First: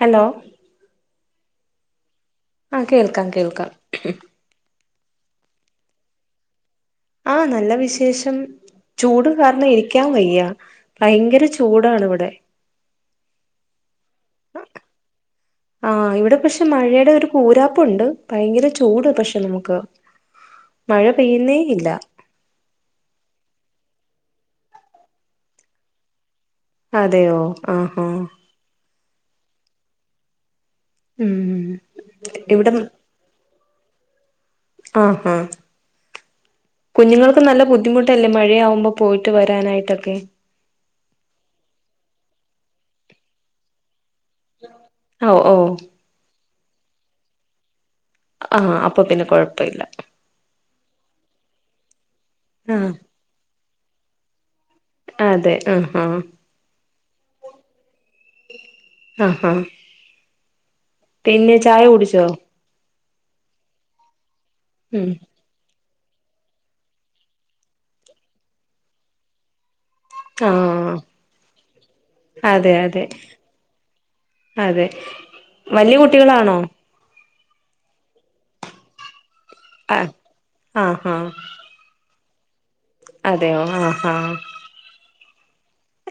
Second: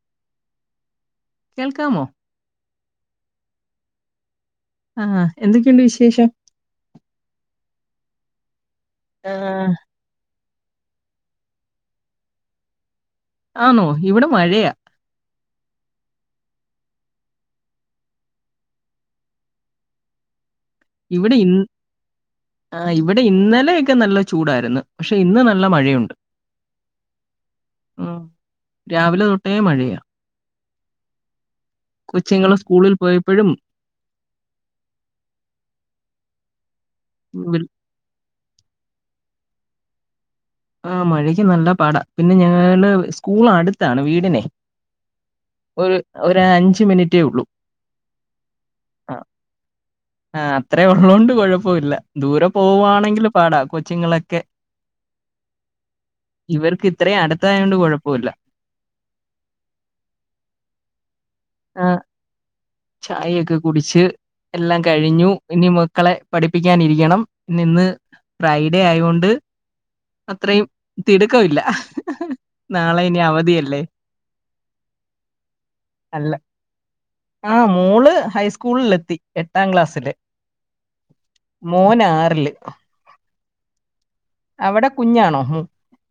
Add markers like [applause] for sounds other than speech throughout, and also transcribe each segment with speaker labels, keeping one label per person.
Speaker 1: Hello
Speaker 2: കേൾക്കാമോ
Speaker 1: ആഹ കേൾക്കാം കേൾക്കാം
Speaker 2: ആഹ എന്തൊക്കെയുണ്ട് വിശേഷം
Speaker 1: ആ നല്ല വിശേഷം ചൂട് കാരണം
Speaker 2: ആഹ്
Speaker 1: ഇരിക്കാൻ വയ്യാ ഭയങ്കര ചൂടാണ് ഇവിടെ
Speaker 2: ആണോ ഇവിടെ മഴയാ
Speaker 1: ആഹ ഇവിടെ പക്ഷെ മഴയുടെ ഒരു കൂരാപ്പുണ്ട് ഭയങ്കര ചൂട് പക്ഷെ നമുക്ക് മഴ
Speaker 2: ഇവിടെ ഇ
Speaker 1: പെയ്യുന്നേ ഇല്ല
Speaker 2: ആ ഇവിടെ ഇന്നലെ ഒക്കെ നല്ല ചൂടായിരുന്നു പക്ഷെ ഇന്ന് നല്ല മഴയുണ്ട്
Speaker 1: അതെയോ ആഹഹ
Speaker 2: ഉം രാവിലെ തൊട്ടേ മഴയാ
Speaker 1: ഉം ഉം
Speaker 2: കൊച്ചിങ്ങള്ൾ സ്കൂളിൽ പോയപ്പോഴും
Speaker 1: ആഹ ആ കുഞ്ഞുങ്ങൾക്ക് നല്ല
Speaker 2: വിൽ
Speaker 1: ബുദ്ധിമുട്ടല്ലേ മഴയാവുമ്പോ പോയിട്ട് വരാനായിട്ടൊക്കെ
Speaker 2: ആ മഴയ്ക്ക് നല്ല പാടാ പിന്നെ ഞങ്ങള് സ്കൂൾ അടുത്താണ് വീട്ട
Speaker 1: ഓ ഓ
Speaker 2: ഒരു ഒരു അഞ്ച് മിനിറ്റേ ഉള്ളൂ
Speaker 1: ആഹ അപ്പൊ പിന്നെ കൊഴപ്പ ഇല്ല
Speaker 2: അതേ ഉള്ളതൊണ്ട് കുഴപ്പമ ഇില്ല ദൂരെ
Speaker 1: ആ
Speaker 2: പോവുവാണെങ്കിൽ പാടാ കൊച്ചുങ്ങളൊക്കെ
Speaker 1: അതെ ആഹാ
Speaker 2: ഇവർക്ക് ഇത്രയും അടുത്തായ കൊണ്ട് കുഴപ്പമില്ല
Speaker 1: ആഹ ഹാ
Speaker 2: ആ ചായൊക്കെ കുടിച്ച് എല്ലാം
Speaker 1: ഉം
Speaker 2: കഴിഞ്ഞു ഇനി മ മക്കളെ പഠിപ്പിക്കാനിരിക്കണം ഇന്ന് ഫ്രൈഡേ ആയൊണ്ട് അത്രയും
Speaker 1: ആഹ്
Speaker 2: തിടുക്കമല്ല
Speaker 1: അതെ അതെ
Speaker 2: നാളെ ഇനി അവധിയിയല്ലേ
Speaker 1: അതെ വലിയ
Speaker 2: അല്ല
Speaker 1: കുട്ടികളാണോ
Speaker 2: ആ മോള് ഹൈസ്കൂളിൽ എത്തി എ് എട്ടാം
Speaker 1: ആഹ്
Speaker 2: ക്ലാസില്
Speaker 1: ആഹ് ആഹ്
Speaker 2: മോനാറില്ല്
Speaker 1: അതെയോ ആ
Speaker 2: അവിടെ കുഞ്ഞാണോ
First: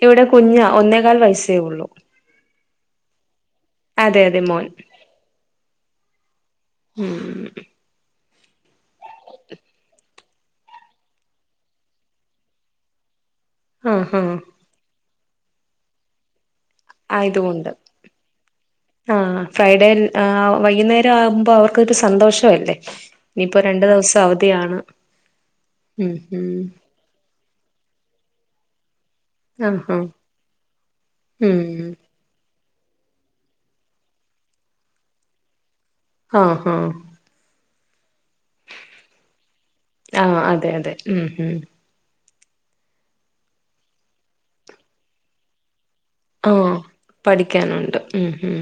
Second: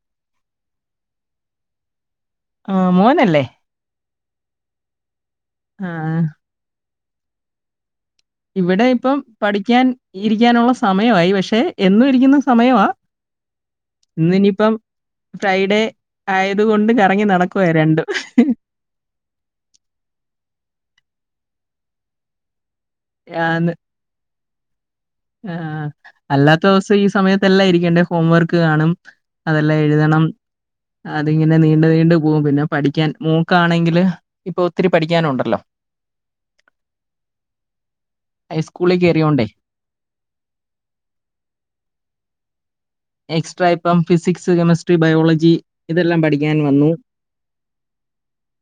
Speaker 1: ഇവിടെ കുഞ്ഞ ഒന്നേകാൽ വയസ്സേ ഉള്ളു
Speaker 2: ആഹ മോനല്ലേ
Speaker 1: അതെ അതെ മോൻ
Speaker 2: ആഹ
Speaker 1: ഉം
Speaker 2: ഇവിടെ ഇപ്പം പഠിക്കാൻ ഇരിക്കാനുള്ള സമയയി പക്ഷെ എന്നും ഇരിക്കുന്ന സമയമാ
Speaker 1: ആഹ്
Speaker 2: ഇന്ന
Speaker 1: ആഹ്
Speaker 2: ഇനിപ്പം ഫ്രൈഡേ ആയത്
Speaker 1: ആ ഇതുകൊണ്ട് ആഹ ഫ്രൈഡേ ആ വൈകുന്നേരം ആവുമ്പോൾ അവർക്ക്സന്തോഷല്ലേ ഇനിയിപ്പോ രണ്ടു ദിവസം അവധിയാണ്
Speaker 2: ആ
Speaker 1: ഉം
Speaker 2: അല്ലാത്ത ദിവസം ഈ സമയത്ത്ല്ല ഇരിക്കണ്ട ഹോം വർക്ക് കാണും
Speaker 1: ഉം
Speaker 2: അതെല്ലാം
Speaker 1: ആഹ് ആഹ്
Speaker 2: എഴുതണം അതിങ്ങനെ നീണ്ട
Speaker 1: ഉം
Speaker 2: നീണ്ടു പോകും പിന്നെ പഠിക്കാൻ മോൾക്കാണെങ്കില് ഇപ്പൊ ഒത്തിരി പഠിക്കാന ഉണ്ടല്ലോ
Speaker 1: ആഹ് ഹഹ
Speaker 2: ഹൈസ്കൂളിലേക്ക് കേറിയോണ്ടേ
Speaker 1: ആഹ അതെ അതെ ഉം ഉം
Speaker 2: എക്സ്ട്രാ ഇപ്പം ഫിസിക്സ് കെമിസ്ട്രി ബയോളജി ഇതെല്ലാം
Speaker 1: ആ
Speaker 2: പഠിക്കാൻ വന്നു.
Speaker 1: പഠിക്കാനുണ്ട് ഉം ഉം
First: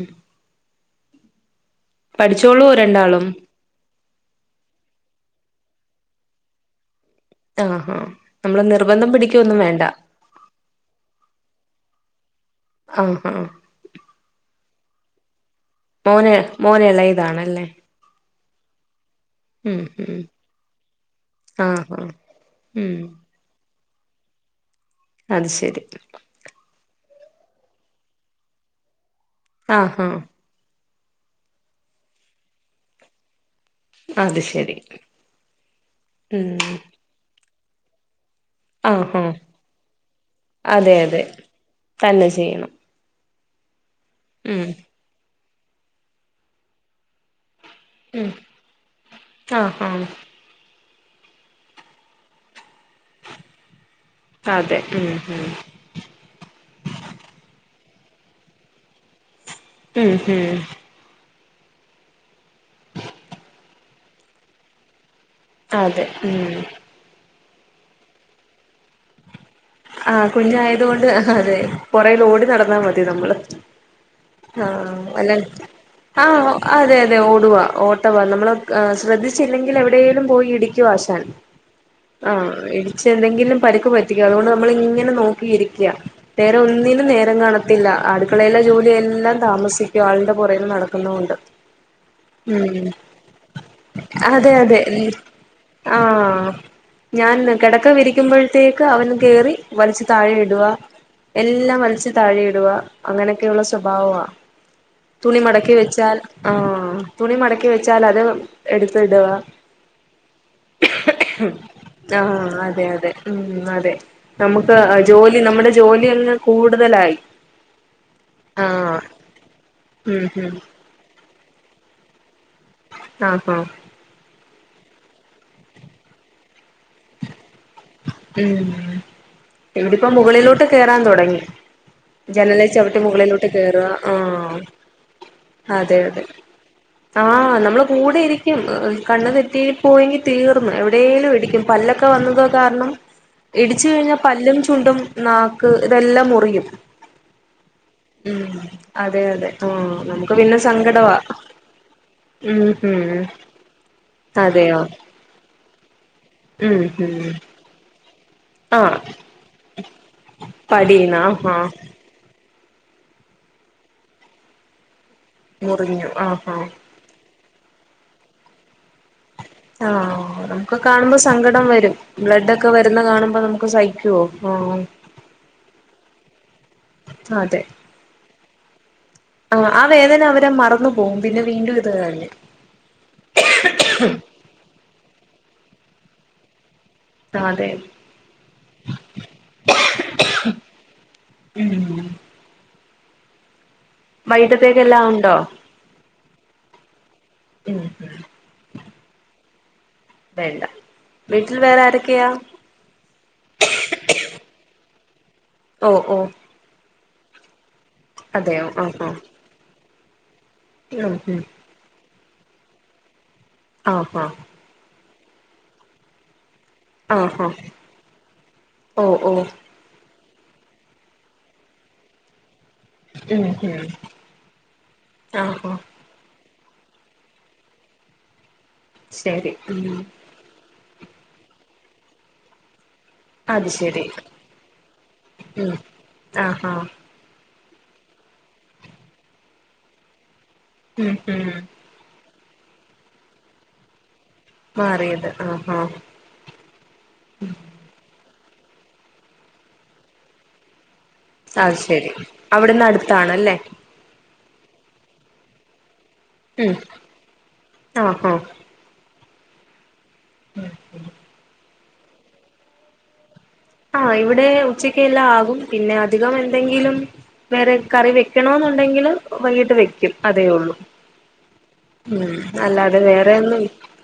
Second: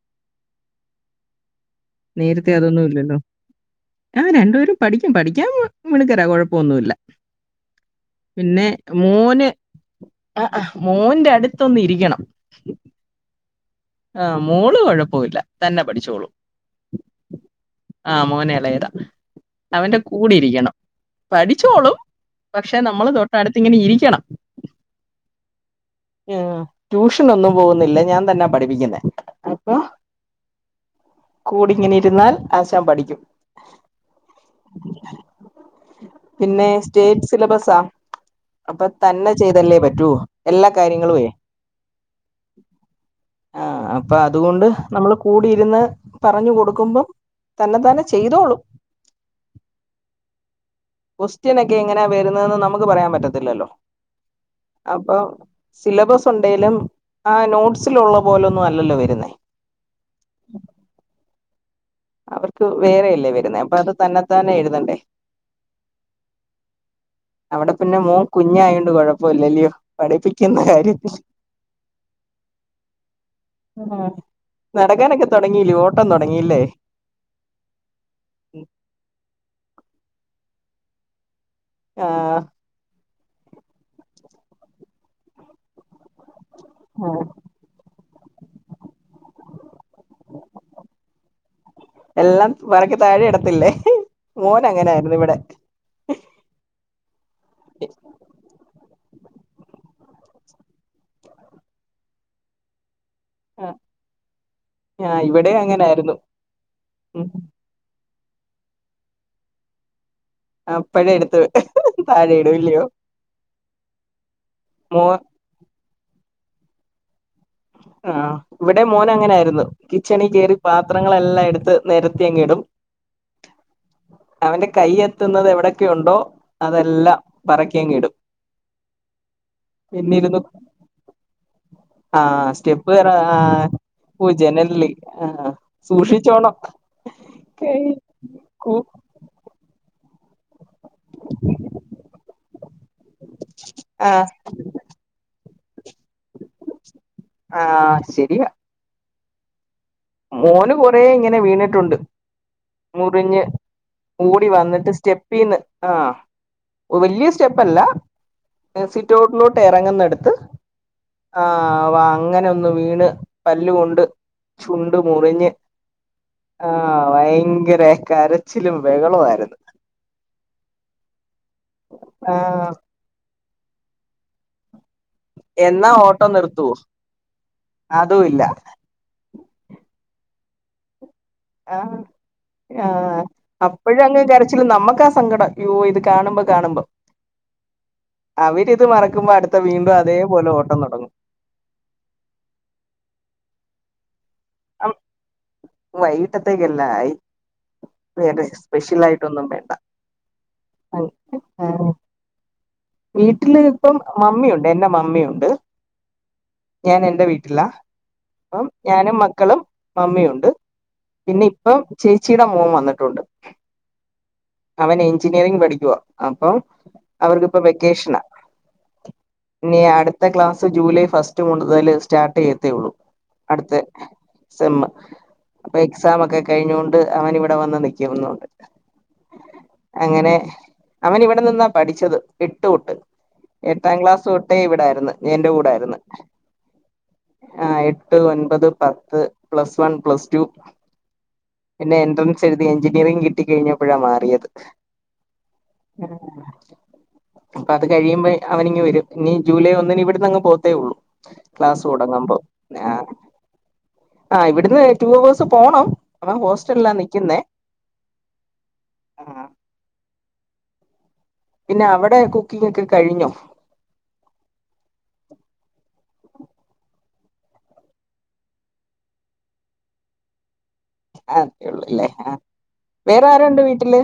Speaker 2: നേരത്തെ
Speaker 1: പഠിച്ചോളൂ
Speaker 2: അതൊന്നും ഇല്ലല്ലോ
Speaker 1: രണ്ടാളും
Speaker 2: രണ്ടുപേരും പഠിക്കും പഠിക്കാൻ മിടുക്കരാ കുഴപ്പൊന്നുല്ല
Speaker 1: ആഹാ നമ്മള്
Speaker 2: പിന്നെ
Speaker 1: നിർബന്ധം
Speaker 2: മോന്
Speaker 1: പിടിക്കൊന്നും വേണ്ട
Speaker 2: ആ മോന്റെ അടുത്ത് ത്തൊന്ന ഇരിക്കണം
Speaker 1: ആഹ ആഹ
Speaker 2: ആഹ് മോള് കൊഴപ്പമില്ല തന്നെ പഠിച്ചോളൂ
Speaker 1: മോന് മോന് എളയതാണല്ലേ
Speaker 2: ആഹ് മോനെ എളേതാ
Speaker 1: ഉം
Speaker 2: അവന്റെ
Speaker 1: ഉം
Speaker 2: കൂടെ ഇരിക്കണം പഠിച്ചോളും
Speaker 1: ആഹാ
Speaker 2: പക്ഷെ
Speaker 1: ഉം
Speaker 2: നമ്മൾ തൊട്ടടുത്ത് ഇങ്ങനെ ഇരി റിക്കണം
Speaker 1: അത് ശെരി
Speaker 2: ട്യൂഷൻ ഒന്നും പോകുന്നില്ല ഞാൻ തന്നെ പഠിപ്പിക്കുന്നത്
Speaker 1: ആഹ് ആഹ
Speaker 2: കൂടിങ്ങനെ ഇരുന്നാൽ ആസാം പഠിക്കും
Speaker 1: അത് ശരി ഉം
Speaker 2: സിലബസ ആ അപ്പൊ
Speaker 1: ആഹാ
Speaker 2: തന്നെ ചെയ്തല്ലേ പറ്റോ എല്ലാ
Speaker 1: അതെ
Speaker 2: കാര്യങ്ങളോ
Speaker 1: അതെ തന്നെ ചെയ്യണം
Speaker 2: അപ്പൊ അതുകൊണ്ട്
Speaker 1: ഉം
Speaker 2: നമ്മള് കൂടിയിരുന്ന് പറഞ്ഞു കൊടുക്കുമ്പം തന്നെ തന്നെ
Speaker 1: ഉം
Speaker 2: ചെയ്തോളൂ
Speaker 1: ആഹാ
Speaker 2: ക്വസ്റ്റ്യൻൊക്കെ എങ്ങനാ വരുന്നതെന്ന് നമുക്ക് പറയാൻ പറ്റത്തില്ലല്ലോ
Speaker 1: അതെ ഉം
Speaker 2: അപ്പൊ
Speaker 1: ഉം
Speaker 2: സിലബസ് ഉണ്ടെിലും ആ നോട്ടസ് സിലുള്ള പോലൊന്നും അല്ലല്ലോ വരുന്നേ
Speaker 1: [unintelligible]
Speaker 2: അവർക്ക് വേറെയല്ലേ വരുന്നത്േ അപ്പൊ അത് തന്നെ താനെഎഴതണ്ടേ
Speaker 1: അതെ ഉം
Speaker 2: അവിടെ പിന്നെ മോൻ കുഞ്ഞായൊണ്ട് കുഴപ്പം
Speaker 1: ആഹ കുഞ്ഞയത കൊണ്ട് അതെ പുറൽ ഓടി നടന്നാൽ മതി നമ്മള്
Speaker 2: ആ
Speaker 1: ആഹ്
Speaker 2: നടക്കാനൊക്കെ
Speaker 1: അല്ല
Speaker 2: തുടങ്ങീലേ ഓട്ടം
Speaker 1: ആഹ്
Speaker 2: തുടങ്ങില്ലേ
Speaker 1: അതെ അതെ ഓടവാ ഓട്ടവാ നമ്മൾ ശ്രദ്ധിച്ചില്ലെങ്കിൽ എവിടെേലും പോയി ഇടിക്കുവാശൻ
Speaker 2: ആഹ്
Speaker 1: ആഹ ഇടച്ച് എന്തെങ്കിലും പരുക്ക് പറ്റിക്കോ അതുകൊണ്ട് നമ്മൾ ഇങ്ങനെ നോക്കിയിരിക്കയാ നേരം ഒന്നിനും നേരം കാണത്തില്ല അടുക്കളെല്ല ജോലിയല്ല എല്ലാം താമസിക്കും ആളുടെ പുറൽ നടക്കുന്നൊണ്ട്
Speaker 2: എല്ലാം
Speaker 1: ഉ
Speaker 2: പറക്കി താഴെ ഇടത്തില്ലേ
Speaker 1: അതെ
Speaker 2: മോൻ
Speaker 1: അതെ
Speaker 2: അങ്ങനായിരുന്നു ഇവിടെ
Speaker 1: ആഹ ഞാൻ കിടക്ക വിരിക്കുമ്പോഴത്തേക്ക് അവൻ കേറി വലിച്ച് താഴെ ഇടവാ എല്ലാം വലച്ച് താഴെ ഇടവാ അങ്ങനെയൊക്കെയള്ള സ്വഭാവവാ
Speaker 2: ആഹ് ഇവിടെ
Speaker 1: തുണിമടക്കി
Speaker 2: അങ്ങനായിരുന്നു
Speaker 1: വെച്ചാൽ ആ
Speaker 2: ഉം
Speaker 1: തുണിമടക്കി വെച്ചാൽ അ എടുത്ത ഇടുവാ
Speaker 2: അപ്പഴേ എടുത്ത് താഴെ
Speaker 1: ആഹ്
Speaker 2: ഇടും ഇല്ലയോ
Speaker 1: അതെ അതെ ഉം അതെ നമുക്ക്
Speaker 2: മോൻ
Speaker 1: ജോലി നമ്മുടെ ജോലി അല്ലെ കൂടുതലായി
Speaker 2: ആ് ഇവിടെ
Speaker 1: ആഹ്
Speaker 2: മോന അങ്ങനെ ആയിരുന്നു
Speaker 1: ഉം
Speaker 2: കിച്ചണിൽ
Speaker 1: ഉം
Speaker 2: കയറി പാത്രങ്ങളെല്ലാം എടുത്ത് നിരത്തി അങ്ങെ ഇടും
Speaker 1: ആഹ ആഹ
Speaker 2: അവൻന്റെ കൈ എത്തുന്നത് എവിടെയക്കെ ഉണ്ടോ അതെല്ലാം പറക്കിയങ്ങി ഇടും
Speaker 1: ഉം ഇവിടിപ്പോ മുകളിലോട്ട് കേയറാൻ തുടങ്ങി
Speaker 2: ആ
Speaker 1: ജന
Speaker 2: സ്റ്റെപ്പ്
Speaker 1: ചവിട്ട
Speaker 2: കേറാ ആ
Speaker 1: മുകളിലോട്ട് കേയറുക
Speaker 2: ഓ ജനലില്
Speaker 1: ആ അതെ അതെ
Speaker 2: സൂക്ഷിച്ചോണം
Speaker 1: ആഹ നമ്മള്
Speaker 2: കൈക്കൂ
Speaker 1: കൂടെ ഇരിക്കും കണ്ണു തെറ്റിയിൽ പോയെങ്കി തീർന്ന് എവിടെേലും ഇടിക്കും പല്ലൊക്കെ വന്നത് കാരണം ഇടിച്ചു
Speaker 2: ആ
Speaker 1: കഴിഞ്ഞാൽ പല്ലും ചുണ്ടും ഇതെല്ലാം മുറിയും
Speaker 2: ആ
Speaker 1: ഉ
Speaker 2: ശരിയാ
Speaker 1: അതെ അതെ ആഹ് നമുക്ക് പിന്നെ
Speaker 2: മോന് കൊറ
Speaker 1: സങ്കടവാ
Speaker 2: ഇങ്ങനെ വീണിട്ടുണ്ട്
Speaker 1: ഉം ഉം
Speaker 2: മുറിഞ്ഞ് ഓടി
Speaker 1: അതെയോ
Speaker 2: വന്നിട്ട് സ്റ്റെപ്പീന്ന് ആ
Speaker 1: ഉം ഉം
Speaker 2: വലിയ സ്റ്റെപ്പല്ല
Speaker 1: ആഹ്
Speaker 2: സിറ്റോട്ടിലോട്ട് ഇറങ്ങുന്ന എടുത്ത്
Speaker 1: പടീന്നാ ആഹ്
Speaker 2: ആ് അങ്ങനെ വീണ് പല്ല് കൊണ്ട് ചുണ്ട് മുറിഞ്
Speaker 1: മുറിഞ്ഞു ആഹ് ആഹ്
Speaker 2: ആ ഭയങ്കര കരച്ചിലും വികളുമായിരുന്നു
Speaker 1: ആഹ നമുക്ക് കാണുമ്പോ സങ്കടം വരും
Speaker 2: ആ
Speaker 1: ബ്ലഡ് ഒക്കെ വരുന്ന കാണുമ്പോ നമുക്ക് ഒ സഹിക്കുവോ ആ
Speaker 2: എന്നാ ഓട്ടോ നിർത്തുവോ അതും ഇല്ല
Speaker 1: ആ ആ വേദന അവരെ മറന്ന
Speaker 2: ആ ആഹ അപ്പഴും അങ്ങ് കരച്ചില് നമ്മുക്ക്ാസങ്കടം അ്യോ ഇത് കാണുമ്പോൾ കാണുമ്പോ
Speaker 1: അതെ
Speaker 2: അവര് ഇത് മറക്കുമ്പോ അടുത്ത വീണ്ടും അതേപോലെ ഓട്ടം തുടങ്ങും
Speaker 1: ഉം അത്തേക്കെല്ലാം ഉണ്ടോ
Speaker 2: വൈകട്ടത്തേക്കല്ല ആയി
Speaker 1: ഉം ഉം
Speaker 2: വേറെ സ്പെഷ്യൽ ആയിട്ടൊന്നും വേണ്ട
Speaker 1: വെണ്ട വീട്ടിൽ വേറെ ആരൊക്കെയാ
Speaker 2: വീട്ടില് ഇപ്പം മമ്മിയുണ്ട് എറെ മമ്മിയുണ്ട്
Speaker 1: ഓ ഓ
Speaker 2: ഞാൻ എന്റെ വീട്ടിലാ അപ്പം
Speaker 1: അതെയോ ആഹ്
Speaker 2: ഞാനും
Speaker 1: ആഹ്
Speaker 2: മക്കളും മമ്മിയുണ്ട്
Speaker 1: ഉം ഉം
Speaker 2: പിന്നെ ഇപ്പം ചേച്ചിയുടെ മോൻ വന്നിട്ടുണ്ട്
Speaker 1: ആഹോ
Speaker 2: അവൻ എഞ്ചിനീയറിംഗ് പഠിക്കവാ അപ്പൊ
Speaker 1: ആഹോ
Speaker 2: ഇപ്പൊ വെക്കേഷന ഇനി അടുത്ത ക്ലാസ് ജൂലൈ ഫസ്റ്റ് കൂടുതൽ സ്റ്റാർട്ട് ചെയ്ന്നു
Speaker 1: ഉം
Speaker 2: അടുത്ത
Speaker 1: ഉം
Speaker 2: സെമ്മു
Speaker 1: ആഹ് ആഹ്
Speaker 2: അപ്പൊ എക്സാം ഓക്ക് കഴിഞ്ഞോൊണ്ട് അവൻ ഇവിടെ വന്ന് നിൽക്കുന്നുൊണ്ട്
Speaker 1: ശരി ഉ
Speaker 2: അവൻ ഇവിടെ നിന്നാ പഠിച്ചത് ഇട്ടൊട്ട്
Speaker 1: അത്
Speaker 2: എട്ടാം
Speaker 1: ശരി
Speaker 2: ക്ലാസ്സ് തൊട്ടേ ഇവിടായിരുന്നു എറെ
Speaker 1: ഉം
Speaker 2: കൂടായിരുന്നു
Speaker 1: ആഹ് ആഹ്
Speaker 2: ആ എട്ട് ഒൻപത് പത്ത് പ്ലസ് വൺ പ്ലസ് ടു
Speaker 1: ഉം ഉം
Speaker 2: പിന്നെ എൻട്രൻസ് ത് എഞ്ചിനിയറി കിട്ടിഴിഞ്ഞപ്പോഴാറിയത്
Speaker 1: മാറിയത് ആഹഹാ
Speaker 2: അപ്പൊ അത് കഴിയുമ്പോ അവനിങ്ങി വരും ഇനി ജൂലൈ ഒന്നിന് ഇവിടുന്ന് അങ്ങ് പോത്തേ ഉള്ളൂ
Speaker 1: അത്
Speaker 2: ക്ലാസ്സ്
Speaker 1: ശരി
Speaker 2: തുടങ്ങ്പോ
Speaker 1: അവിടുന്ന്
Speaker 2: ആ
Speaker 1: അടുത്താണല്ലേ
Speaker 2: ആ് ഇവിടുന്ന് ടു അവേഴസ് പോണം അവ
Speaker 1: ഉം
Speaker 2: ഹോസ്റ്റലിലാ നിക്കുന്നേ
Speaker 1: ആഹ് ആഹ്
Speaker 2: ആ
Speaker 1: ഉ
Speaker 2: പിന്നെ അവിടെ കുക്കിംഗ ഒക്കെ കഴിഞ്ഞു
Speaker 1: ആഹ് ഇവിടെ ഉച്ചക്ക് എല്ലാം ആകും പിന്നെ അധികം എന്തെങ്കിലും വേറെ കറി വെക്കണ എന്നുണ്ടെങ്കിൽ വൈകിട്ട് വെക്കും അതേ ഉള്ളൂ
Speaker 2: ആ അത്രേ ഉള്ളൂ അല്ലേ
Speaker 1: ഉ
Speaker 2: ആ
Speaker 1: അല്ല അത
Speaker 2: വേറെ
Speaker 1: വേറെയന്നും
Speaker 2: ആരുണ്ട് വീട്ടില്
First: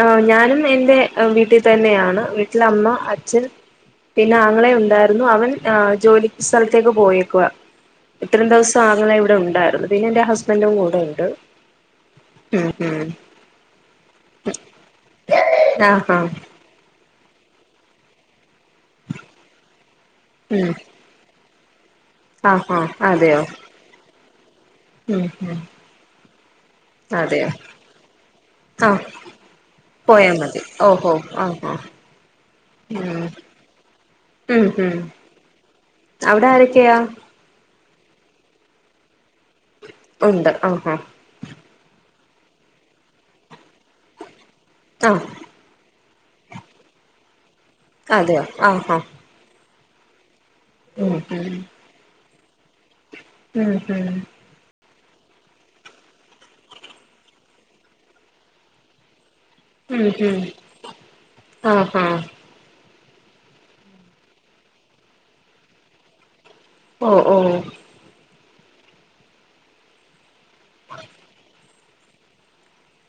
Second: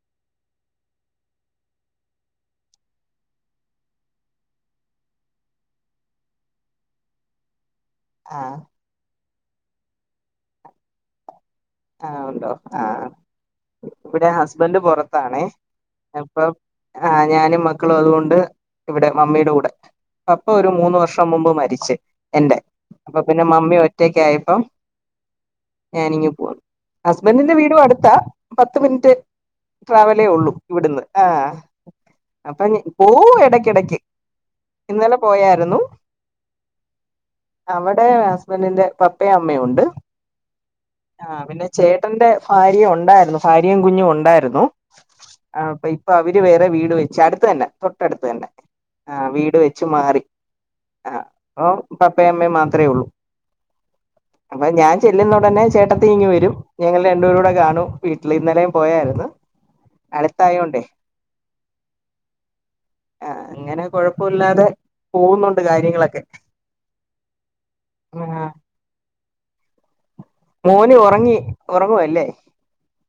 Speaker 1: ആ ഞാനും എൻറെ വീട്ടിൽ തന്നെയാണ് വീട്ടില അമ്മ അച്ഛൻ പിന്നെ ആങ്ങളെ ഉണ്ടായിരുന്നു അവൻ ആ ജോലി സ്ഥലത്തേക്ക് പോയിയേക്കുക
Speaker 2: ആ
Speaker 1: ഇത്രയും ദിവസം ആങ്ങനെ ഇവിടെ ഉണ്ടായിരുന്നു പിന്നെ എന്റെ ഹസ്ബൻറും കൂടെ ഉണ്ട്
Speaker 2: ആഹ ഉണ്ടോ
Speaker 1: ഉം
Speaker 2: ആഹ
Speaker 1: ഉം
Speaker 2: ഇപ്പടെ ഞൻ ഹസ്ബൻഡ് പുൊറത്താണേ
Speaker 1: ആഹ് ആഹ്
Speaker 2: അപ്പൊ ആ് ഞാനും മക്കളും അതുകൊണ്ട് ഇവിടെ മമ്മിയുടെ കൂടെ അപ്പ ഒരു
Speaker 1: ഉം
Speaker 2: മൂന്ന് വർഷം മുമ്പ് മരിക്ക എന്റെറെ
Speaker 1: ആഹ് ആഹ്
Speaker 2: അപ്പൊ പിന്നെ
Speaker 1: അതെയോ
Speaker 2: മമ്മി ഒറ്റക്ക ആയി
Speaker 1: ഉം ഹം
Speaker 2: ഹസ്ബൻറിിന്റെ വീടും അടുത്താ പത്ത്
Speaker 1: ആഹ്
Speaker 2: മിനിറ്റ് ട്രാവലേ
Speaker 1: പോയാ
Speaker 2: ഉള്ളു
Speaker 1: മതി
Speaker 2: ഇവിടുന്ന്
Speaker 1: ഓഹോ
Speaker 2: ആഹ
Speaker 1: ആഹ് ആഹ്
Speaker 2: അപ്പൊ പോ
Speaker 1: ഉം
Speaker 2: ഇടക്കിടക്ക്
Speaker 1: ഉം ഹം
Speaker 2: ഇന്നലെ പോയായിരുന്നു
Speaker 1: അവിടെ ആരൊക്കാ
Speaker 2: അവിടെ ഹസ്ബൻഡിന്റെ പപ്പയും അമ്മയും ഉണ്ട്
Speaker 1: ഉണ്ട് ആഹ് ആഹ്
Speaker 2: ആ പിന്നെ ചേട്ടന്റെ ഭാര്യ ഉണ്ടായിരുന്നു ഭാര്യയും കുഞ്ഞും ഉണ്ടായിരുന്നു
Speaker 1: ആഹ്
Speaker 2: ആ അപ്പൊ ഇപ്പൊ അവര് വേറെ വീട് വെച്ച അടുത്ത തന്നെ തൊട്ടടുത്ത്
Speaker 1: അതെയോ
Speaker 2: തന്നെ
Speaker 1: ആഹ് ആഹ്
Speaker 2: ആ വീട് വെ മാറി ആ
Speaker 1: ഉം ഉം
Speaker 2: അ പപ്പ അമ്മേ മാത്രമേ ഉള്ളൂ
Speaker 1: ഉം ഹം
Speaker 2: അപ്പൊ ഞാൻ ചെല്ലുന്ന ഉടനെ ചേട്ടത്തി ഇങ്ങി വരും ഞങ്ങൾ രണ്ടും കൂടെ കാണും വീട്ടിൽ ഇന്നലും പോയായിരുന്നു
Speaker 1: ഉം ഹം
Speaker 2: അടുത്തായോണ്ടേ
Speaker 1: ആഹ് ഹ
Speaker 2: ആ അങ്ങനെ കൊഴപ്പമില്ലാതെ പോകുന്നുണ്ട് കാര്യങ്ങളൊക്കെ
Speaker 1: ഓ ഓ
Speaker 2: ആഹ് മോന് ഉറങ്ങി ഉറങ്ങുവല്ലേ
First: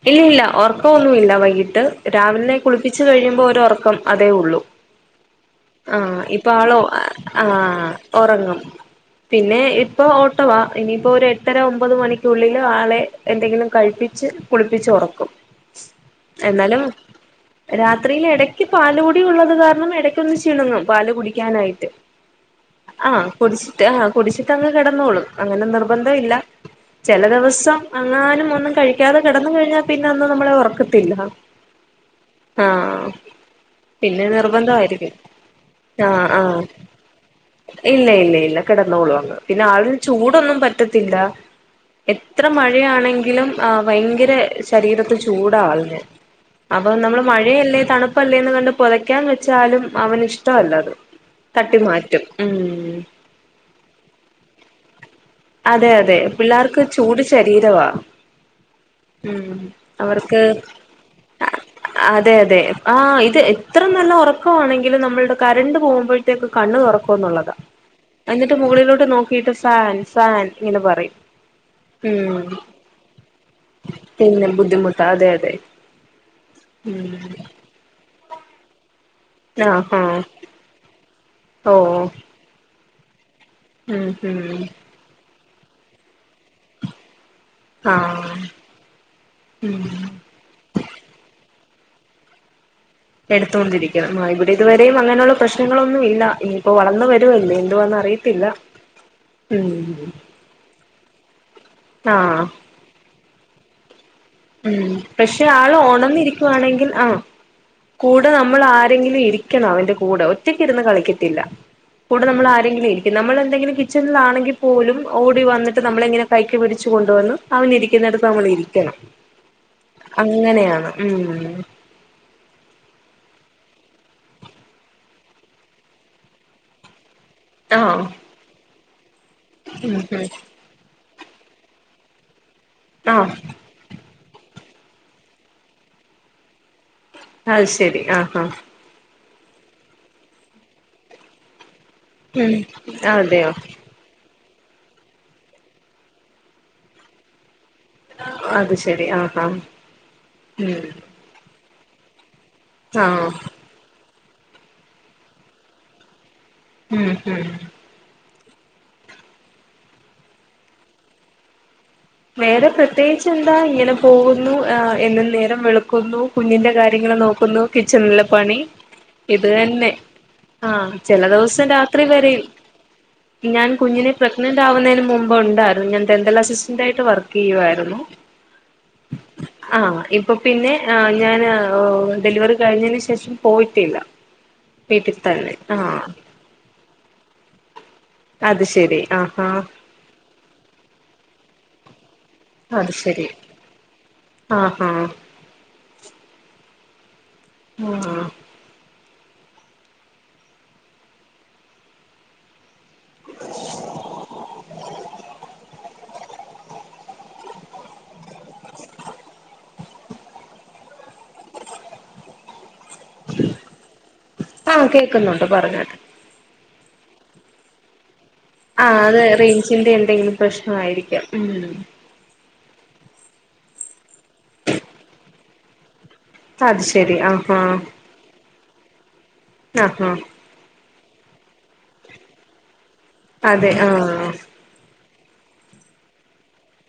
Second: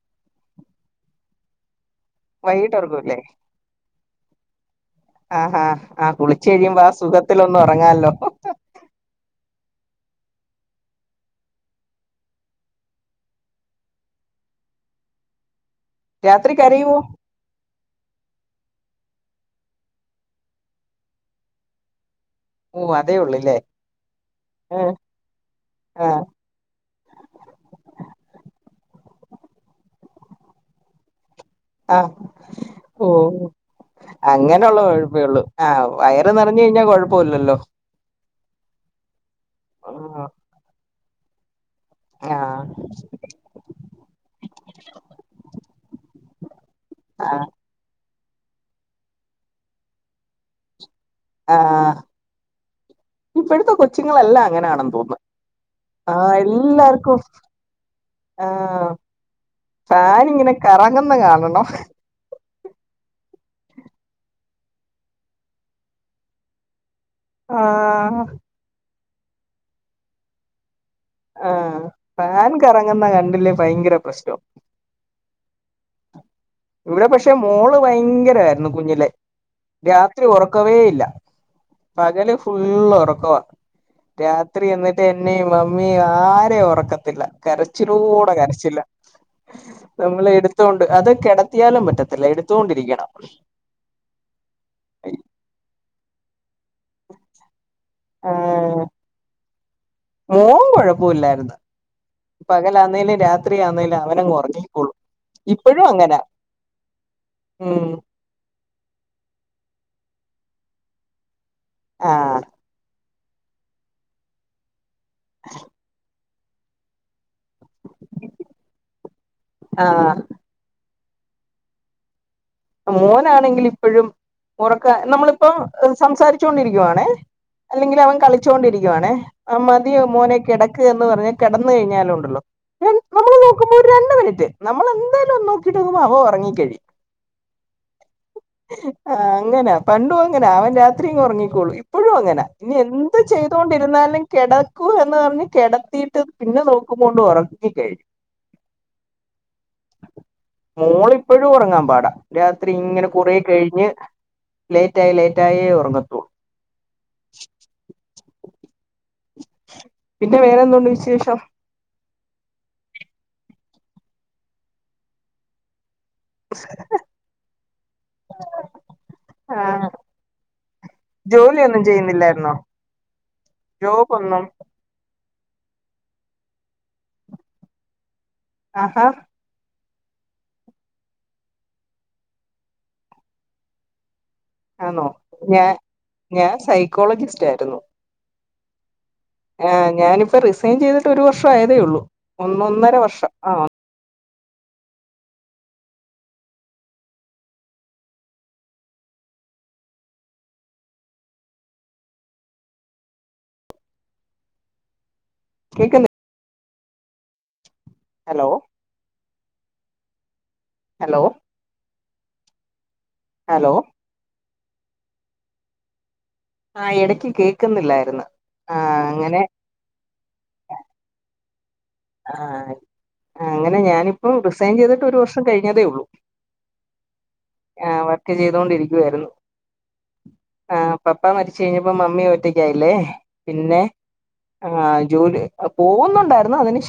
Speaker 1: ഇല്ല ഇല്ല ഉറക്കന്നുമില്ല വൈകിട്ട് രാവിലിനെ
Speaker 2: വൈകിട്ട്
Speaker 1: കുളിപ്പിച്ച്
Speaker 2: ഉറങ്ങൂല്ലേ
Speaker 1: കഴിയുമ്പോ ഒരോറക്കം അതേ ഉള്ളൂ
Speaker 2: ആഹാ ആഹ്
Speaker 1: ആഹ
Speaker 2: കുളിച്ച്
Speaker 1: ഇപ്പൊ ആളോ
Speaker 2: കഴിയുമ്പോ ആ സുഖത്തിലൊന്ന്
Speaker 1: ആഹ്
Speaker 2: ഉറങ്ങാല്ലോ
Speaker 1: ഉറങ്ങും പിന്നെ ഇപ്പൊ ഓട്ടവ ഇനിയിപ്പോ ഒരു എട്ടര ഒമ്പത് മണിക്കുള്ളില ആളെ എന്തെങ്കിലും കഴിപ്പിച്ച് കുളിപ്പിച്ച് ഉറക്കും
Speaker 2: രാത്രി കരിയും
Speaker 1: രാത്രിയിൽ ഇടക്ക് പാല് കൂടി ഉള്ളത് കാരണം ഇടയ്ക്കൊന്ന് ചുണുങ്ങും പാല് കുടിക്കാനായിട്ട്
Speaker 2: ഓ അതേ
Speaker 1: ആഹ്
Speaker 2: ഉള്ളൂല്ലേ
Speaker 1: കുടിച്ചിട്ട് ആഹ് കുടിച്ചിട്ട് അങ്ങ്
Speaker 2: ആഹ്
Speaker 1: കിടന്നോളും അങ്ങനെ നിർബന്ധം
Speaker 2: ആഹ്
Speaker 1: ഇല്ല ചില ദിവസം അങ്ങാനും ഒന്നും കഴിക്കാതെ കിടന്ന കഴിഞ്ഞാൽ പിന്നെ അന്നും നമ്മളെ ഉറക്കത്തില്ല
Speaker 2: ആഹ് ഓ
Speaker 1: പിന്നെ
Speaker 2: അങ്ങനെയുള്ള
Speaker 1: നിർബന്ധമായിരിക്കും
Speaker 2: കുഴപ്പേള്ളു ആഹ
Speaker 1: ആഹ്
Speaker 2: വയറ്
Speaker 1: ആഹ്
Speaker 2: നിറഞ്ഞ് കഴിഞ്ഞാ കൊഴപ്പിമല്ലല്ലോ
Speaker 1: കിടന്നോളു അങ്ങ് പിന്നെ ആള് ചൂടൊന്നും പറ്റത്തില്ല എത്ര മഴയാണെങ്കിലും ആ ഭയങ്കര ശരീരത്ത് ചൂട് ആള്ഞ്ഞ് അപ്പൊ നമ്മള്
Speaker 2: ആഹ്
Speaker 1: മഴയല്ലേ തണുപ്പല്ലേന്ന് കണ്ട് പുതയ്ക്കാന്ന് വെച്ചാലും അവന് ഇഷ്ടമല്ലത് തട്ടി
Speaker 2: ആഹ്
Speaker 1: മാറ്റും ഉം
Speaker 2: ഇപ്പോഴത്തെ കൊച്ചുങ്ങളെല്ലാം അങ്ങനെയാണെന്ന് തോന്നുന്നു
Speaker 1: അതെ അതെ
Speaker 2: ആഹ്
Speaker 1: പിള്ളേർക്ക്
Speaker 2: എല്ലാർക്കും
Speaker 1: ചൂട് ശരീരവാ
Speaker 2: ആഹ്
Speaker 1: ഉ
Speaker 2: ഫാൻ
Speaker 1: അവർക്ക്
Speaker 2: ഇങ്ങനെ കറങ്ങുന്ന കാണണം
Speaker 1: അതെ അതെ ആ ഇത് എത്ര നല്ല ഉറക്കമാണെങ്കിലും നമ്മളുടെ കറണ്ട് പോകുമ്പോഴത്തേക്കെ കണ്ണ് തുറക്കും താ
Speaker 2: ആഹ്
Speaker 1: എന്നിട്ട് മുകളിലോട്ട് നോക്കിട്ട് ഫാൻ ഫാൻ ഇങ്ങനെ പറയും ഉ
Speaker 2: ആഹ് ഫാൻ കറങ്ങുന്ന കണ്ടില്ലേ ഭയങ്കര പ്രശ്നം
Speaker 1: പിന്നെ ബുദ്ധിമുട്ട അതെ അതെ
Speaker 2: ഇവിടെ
Speaker 1: ഉം
Speaker 2: പക്ഷെ മോള് ഭയങ്കരമായിരുന്നു കുഞ്ഞിലെ
Speaker 1: ആഹാ
Speaker 2: രാത്രി ഉറക്കവേ ഇല്ല
Speaker 1: ഓ
Speaker 2: പകല് ഫുളള് ഉറക്കവാ
Speaker 1: ഉം ഉം
Speaker 2: രാത്രി എന്നിട്ട് എന്നെയും അമ്മിയെയും ആരെയും ഉറക്കത്തില്ല കരച്ചിലൂടെ
Speaker 1: ആഹ്
Speaker 2: കരച്ചില്ല
Speaker 1: ഉം
Speaker 2: നമ്മൾ എടുത്തൊണ്ട് അത് കിട എത്തിയാലും പറ്റത്തില്ല എടുത്തൊണ്ടിരിക്കാണ്
Speaker 1: എടുത്തുകൊണ്ടിരിക്കണം ആ ഇവിടെ ഇതുവരെയും അങ്ങനെയുള്ള പ്രശ്നങ്ങളൊന്നും ഇല്ല ഇനിയിപ്പോ വളർന്ന് വരുവല്ലേ എന്തുവാന്ന് അറിയത്തില്ല
Speaker 2: ആഹ്
Speaker 1: ഉം
Speaker 2: മോൻ കൊഴപ്പവല്ലായിരുന്ന
Speaker 1: ആഹ്
Speaker 2: പകലാന്നേലും രാത്രി ആന്നേലും
Speaker 1: ഉം പക്ഷെ ആള്
Speaker 2: അങ്ങനാ
Speaker 1: ഓണന്നിരിക്കുവാണെങ്കിൽ ആഹ്
Speaker 2: ഉം
Speaker 1: കൂടെ നമ്മൾ ആരെങ്കിലും ഇരിക്ക കളോ അവന്റെ കൂടെ ഒറ്റക്ക് ഇരുന്ന് കളിക്കത്തില്ല കൂടെ
Speaker 2: ആഹ്
Speaker 1: നമ്മൾ ആരെങ്കിലും ഇരിക്കുണം നമ്മളെന്തെങ്കിലും കിച്ചണിലാണെങ്കിൽ പോലും ഓടി വന്നിട്ട് നമ്മള എങ്ങനെ കൈക്ക് പിടിച്ച് കൊണ്ടുവന്ന് അവനിരിക്കുന്നിടുത്ത് നമ്മൾ ഇരിക്കണം
Speaker 2: ആഹ്
Speaker 1: അങ്ങനെയാണ് ഉം
Speaker 2: മോനാണെങ്കിൽ ഇപ്പോഴും ഉറക്ക നമ്മളിപ്പോ സംസാരിച്ചുണ്ടിരിക്കവാണേ അല്ലെങ്കിൽ
Speaker 1: ആഹ്
Speaker 2: അവൻ കളിച്ചോണ്ടിരിക്കുവാണേ ആ മതി
Speaker 1: ഉം ഉം
Speaker 2: മോനെ കിടക്ക് എന്ന് പറഞ്ഞ കിടന്ന് കഴിഞ്ഞാലുംണ്ട്
Speaker 1: ആഹ്
Speaker 2: നമ്മൾ നോക്കുമ്പോ രണ്ട് മിനിറ്റ് നമ്മൾ എന്തായാലും ഒ നോക്കിട്ട് നങ്ങുമ്പോ അവൻ ഉറങ്ങി കഴിയും
Speaker 1: അഹ ശരി ആഹഹ
Speaker 2: ആ അങ്ങനെ പണ്ടും അങ്ങനെ അവൻ രാത്രിയും ഉറങ്ങിക്കോളൂ ഇപ്പോഴും അങ്ങനെ
Speaker 1: ഉം
Speaker 2: ഇനി എന്ത്
Speaker 1: അതെയോ
Speaker 2: ചെയ്തൊണ്ടിരുന്നാലും കിടക്കുവാന്നു പറഞ്ഞ് കിടത്തിയിട്ട് പിന്നെ നോക്കുമ്പോണ്ട് ഒറ ങ്ങി കഴിഞ്ഞ്
Speaker 1: അത് ശരി ആഹ് ആഹ് ഉം
Speaker 2: മോളിപ്പഴും ഒറങ്ങാൻ പാടാ രാത്രി ഇങ്ങനെ
Speaker 1: ആഹ്
Speaker 2: കുറേ കഴിഞ്ഞ് ലേറ്റായി ലേറ്റായേ ഉറങ്ങത്തുവൊള്ളൂ
Speaker 1: ഇഹ് ഹിം
Speaker 2: പിന്നെ വേറെന്തോണ്ട് വിശേഷം?
Speaker 1: വേറെ പ്രത്യേകിച്ച് എന്താ ഇങ്ങനെ പോകുന്നു ആഹ് എന്നും നേരം വെളു ക്കുന്നു കുഞ്ഞിന്റെ കാര്യങ്ങള് നോക്കുന്നു കിച്ചണിലെ പണി ഇത്
Speaker 2: ആ
Speaker 1: തന്നെ ആഹ് ചില ദിവസം
Speaker 2: ജോലിയൊന്നും
Speaker 1: രാത്രി വരേ
Speaker 2: ചെയ്യുന്നില്ലായിരുന്നോ
Speaker 1: ഞാൻ കുഞ്ഞിനെ
Speaker 2: ജോബ് ഒന്നും
Speaker 1: പ്രഗ്നന്റ് ആവുന്നതിന് മു മ്പൊണ്ടായിരുന്നു ഞാൻ ഡെന്റൽ അസിസ്റ്റന്റ് ആയിട്ട് വർക്ക് ചെയ്യുവായിരുന്നു.
Speaker 2: ആഹ് ഹാ.
Speaker 1: ആഹ് ഇപ്പൊ പിന്നെ ഞാൻ ഡെലിവറി കഴിഞ്ഞതിന് ശേഷം പോയിട്ടില്ല.
Speaker 2: ആന്നോ
Speaker 1: വീട്ടിൽ തന്നെ
Speaker 2: ഞാൻ
Speaker 1: ആഹ്
Speaker 2: ഞാൻ സൈക്കോളജിസ്റ്റ് ആരുന്നു.
Speaker 1: അത് ശെരി.
Speaker 2: ആ ഞാനിപ്പ റിസൈൻ ചെയ്തിട്ട് ഒരു വർഷം ആയതേ ഉള്ളൂ ഒന്നൊന്നര വർഷം ആഹ്.
Speaker 1: ആഹ് ഹ. ആഹ്.
Speaker 2: [unintelligible] ഹലോ. ഹലോ ഹലോ
Speaker 1: ആഹ് കേക്കുന്നുണ്ട് പറഞ്ഞാട്ട്.
Speaker 2: ആഹ് എടക്ക് കേക്കുന്നില്ലായിരുന്നു.
Speaker 1: ആഹ് അത് റേഞ്ചിന്റെ എന്തെങ്കിലും പ്രശ്നമായിരിക്കാം ഉം.
Speaker 2: ആഹ് ആഹ് അങ്ങനെ ഞാനിപ്പോം റിസൈൻ ചെയ്തിട്ട് ഒരുവർഷം കഴിഞ്ഞതേ ഉള്ളൂ.
Speaker 1: അത് ശെരി ആഹാ.
Speaker 2: ണ്ടോണ്ടിരിക്കുവായിരുന്നു.
Speaker 1: ആഹ് ഹ.
Speaker 2: ആഹ് പപ്പ മരിച്ച് കഴിഞ്ഞപ്പോ മമ്മി ഒറ്റക്കായില്ലേ
Speaker 1: അതെ
Speaker 2: പിന്നെ
Speaker 1: ആഹ്
Speaker 2: ആഹ്. ജോലി പോകുന്നുണ്ടായിരുന്നു അതിന് ശേ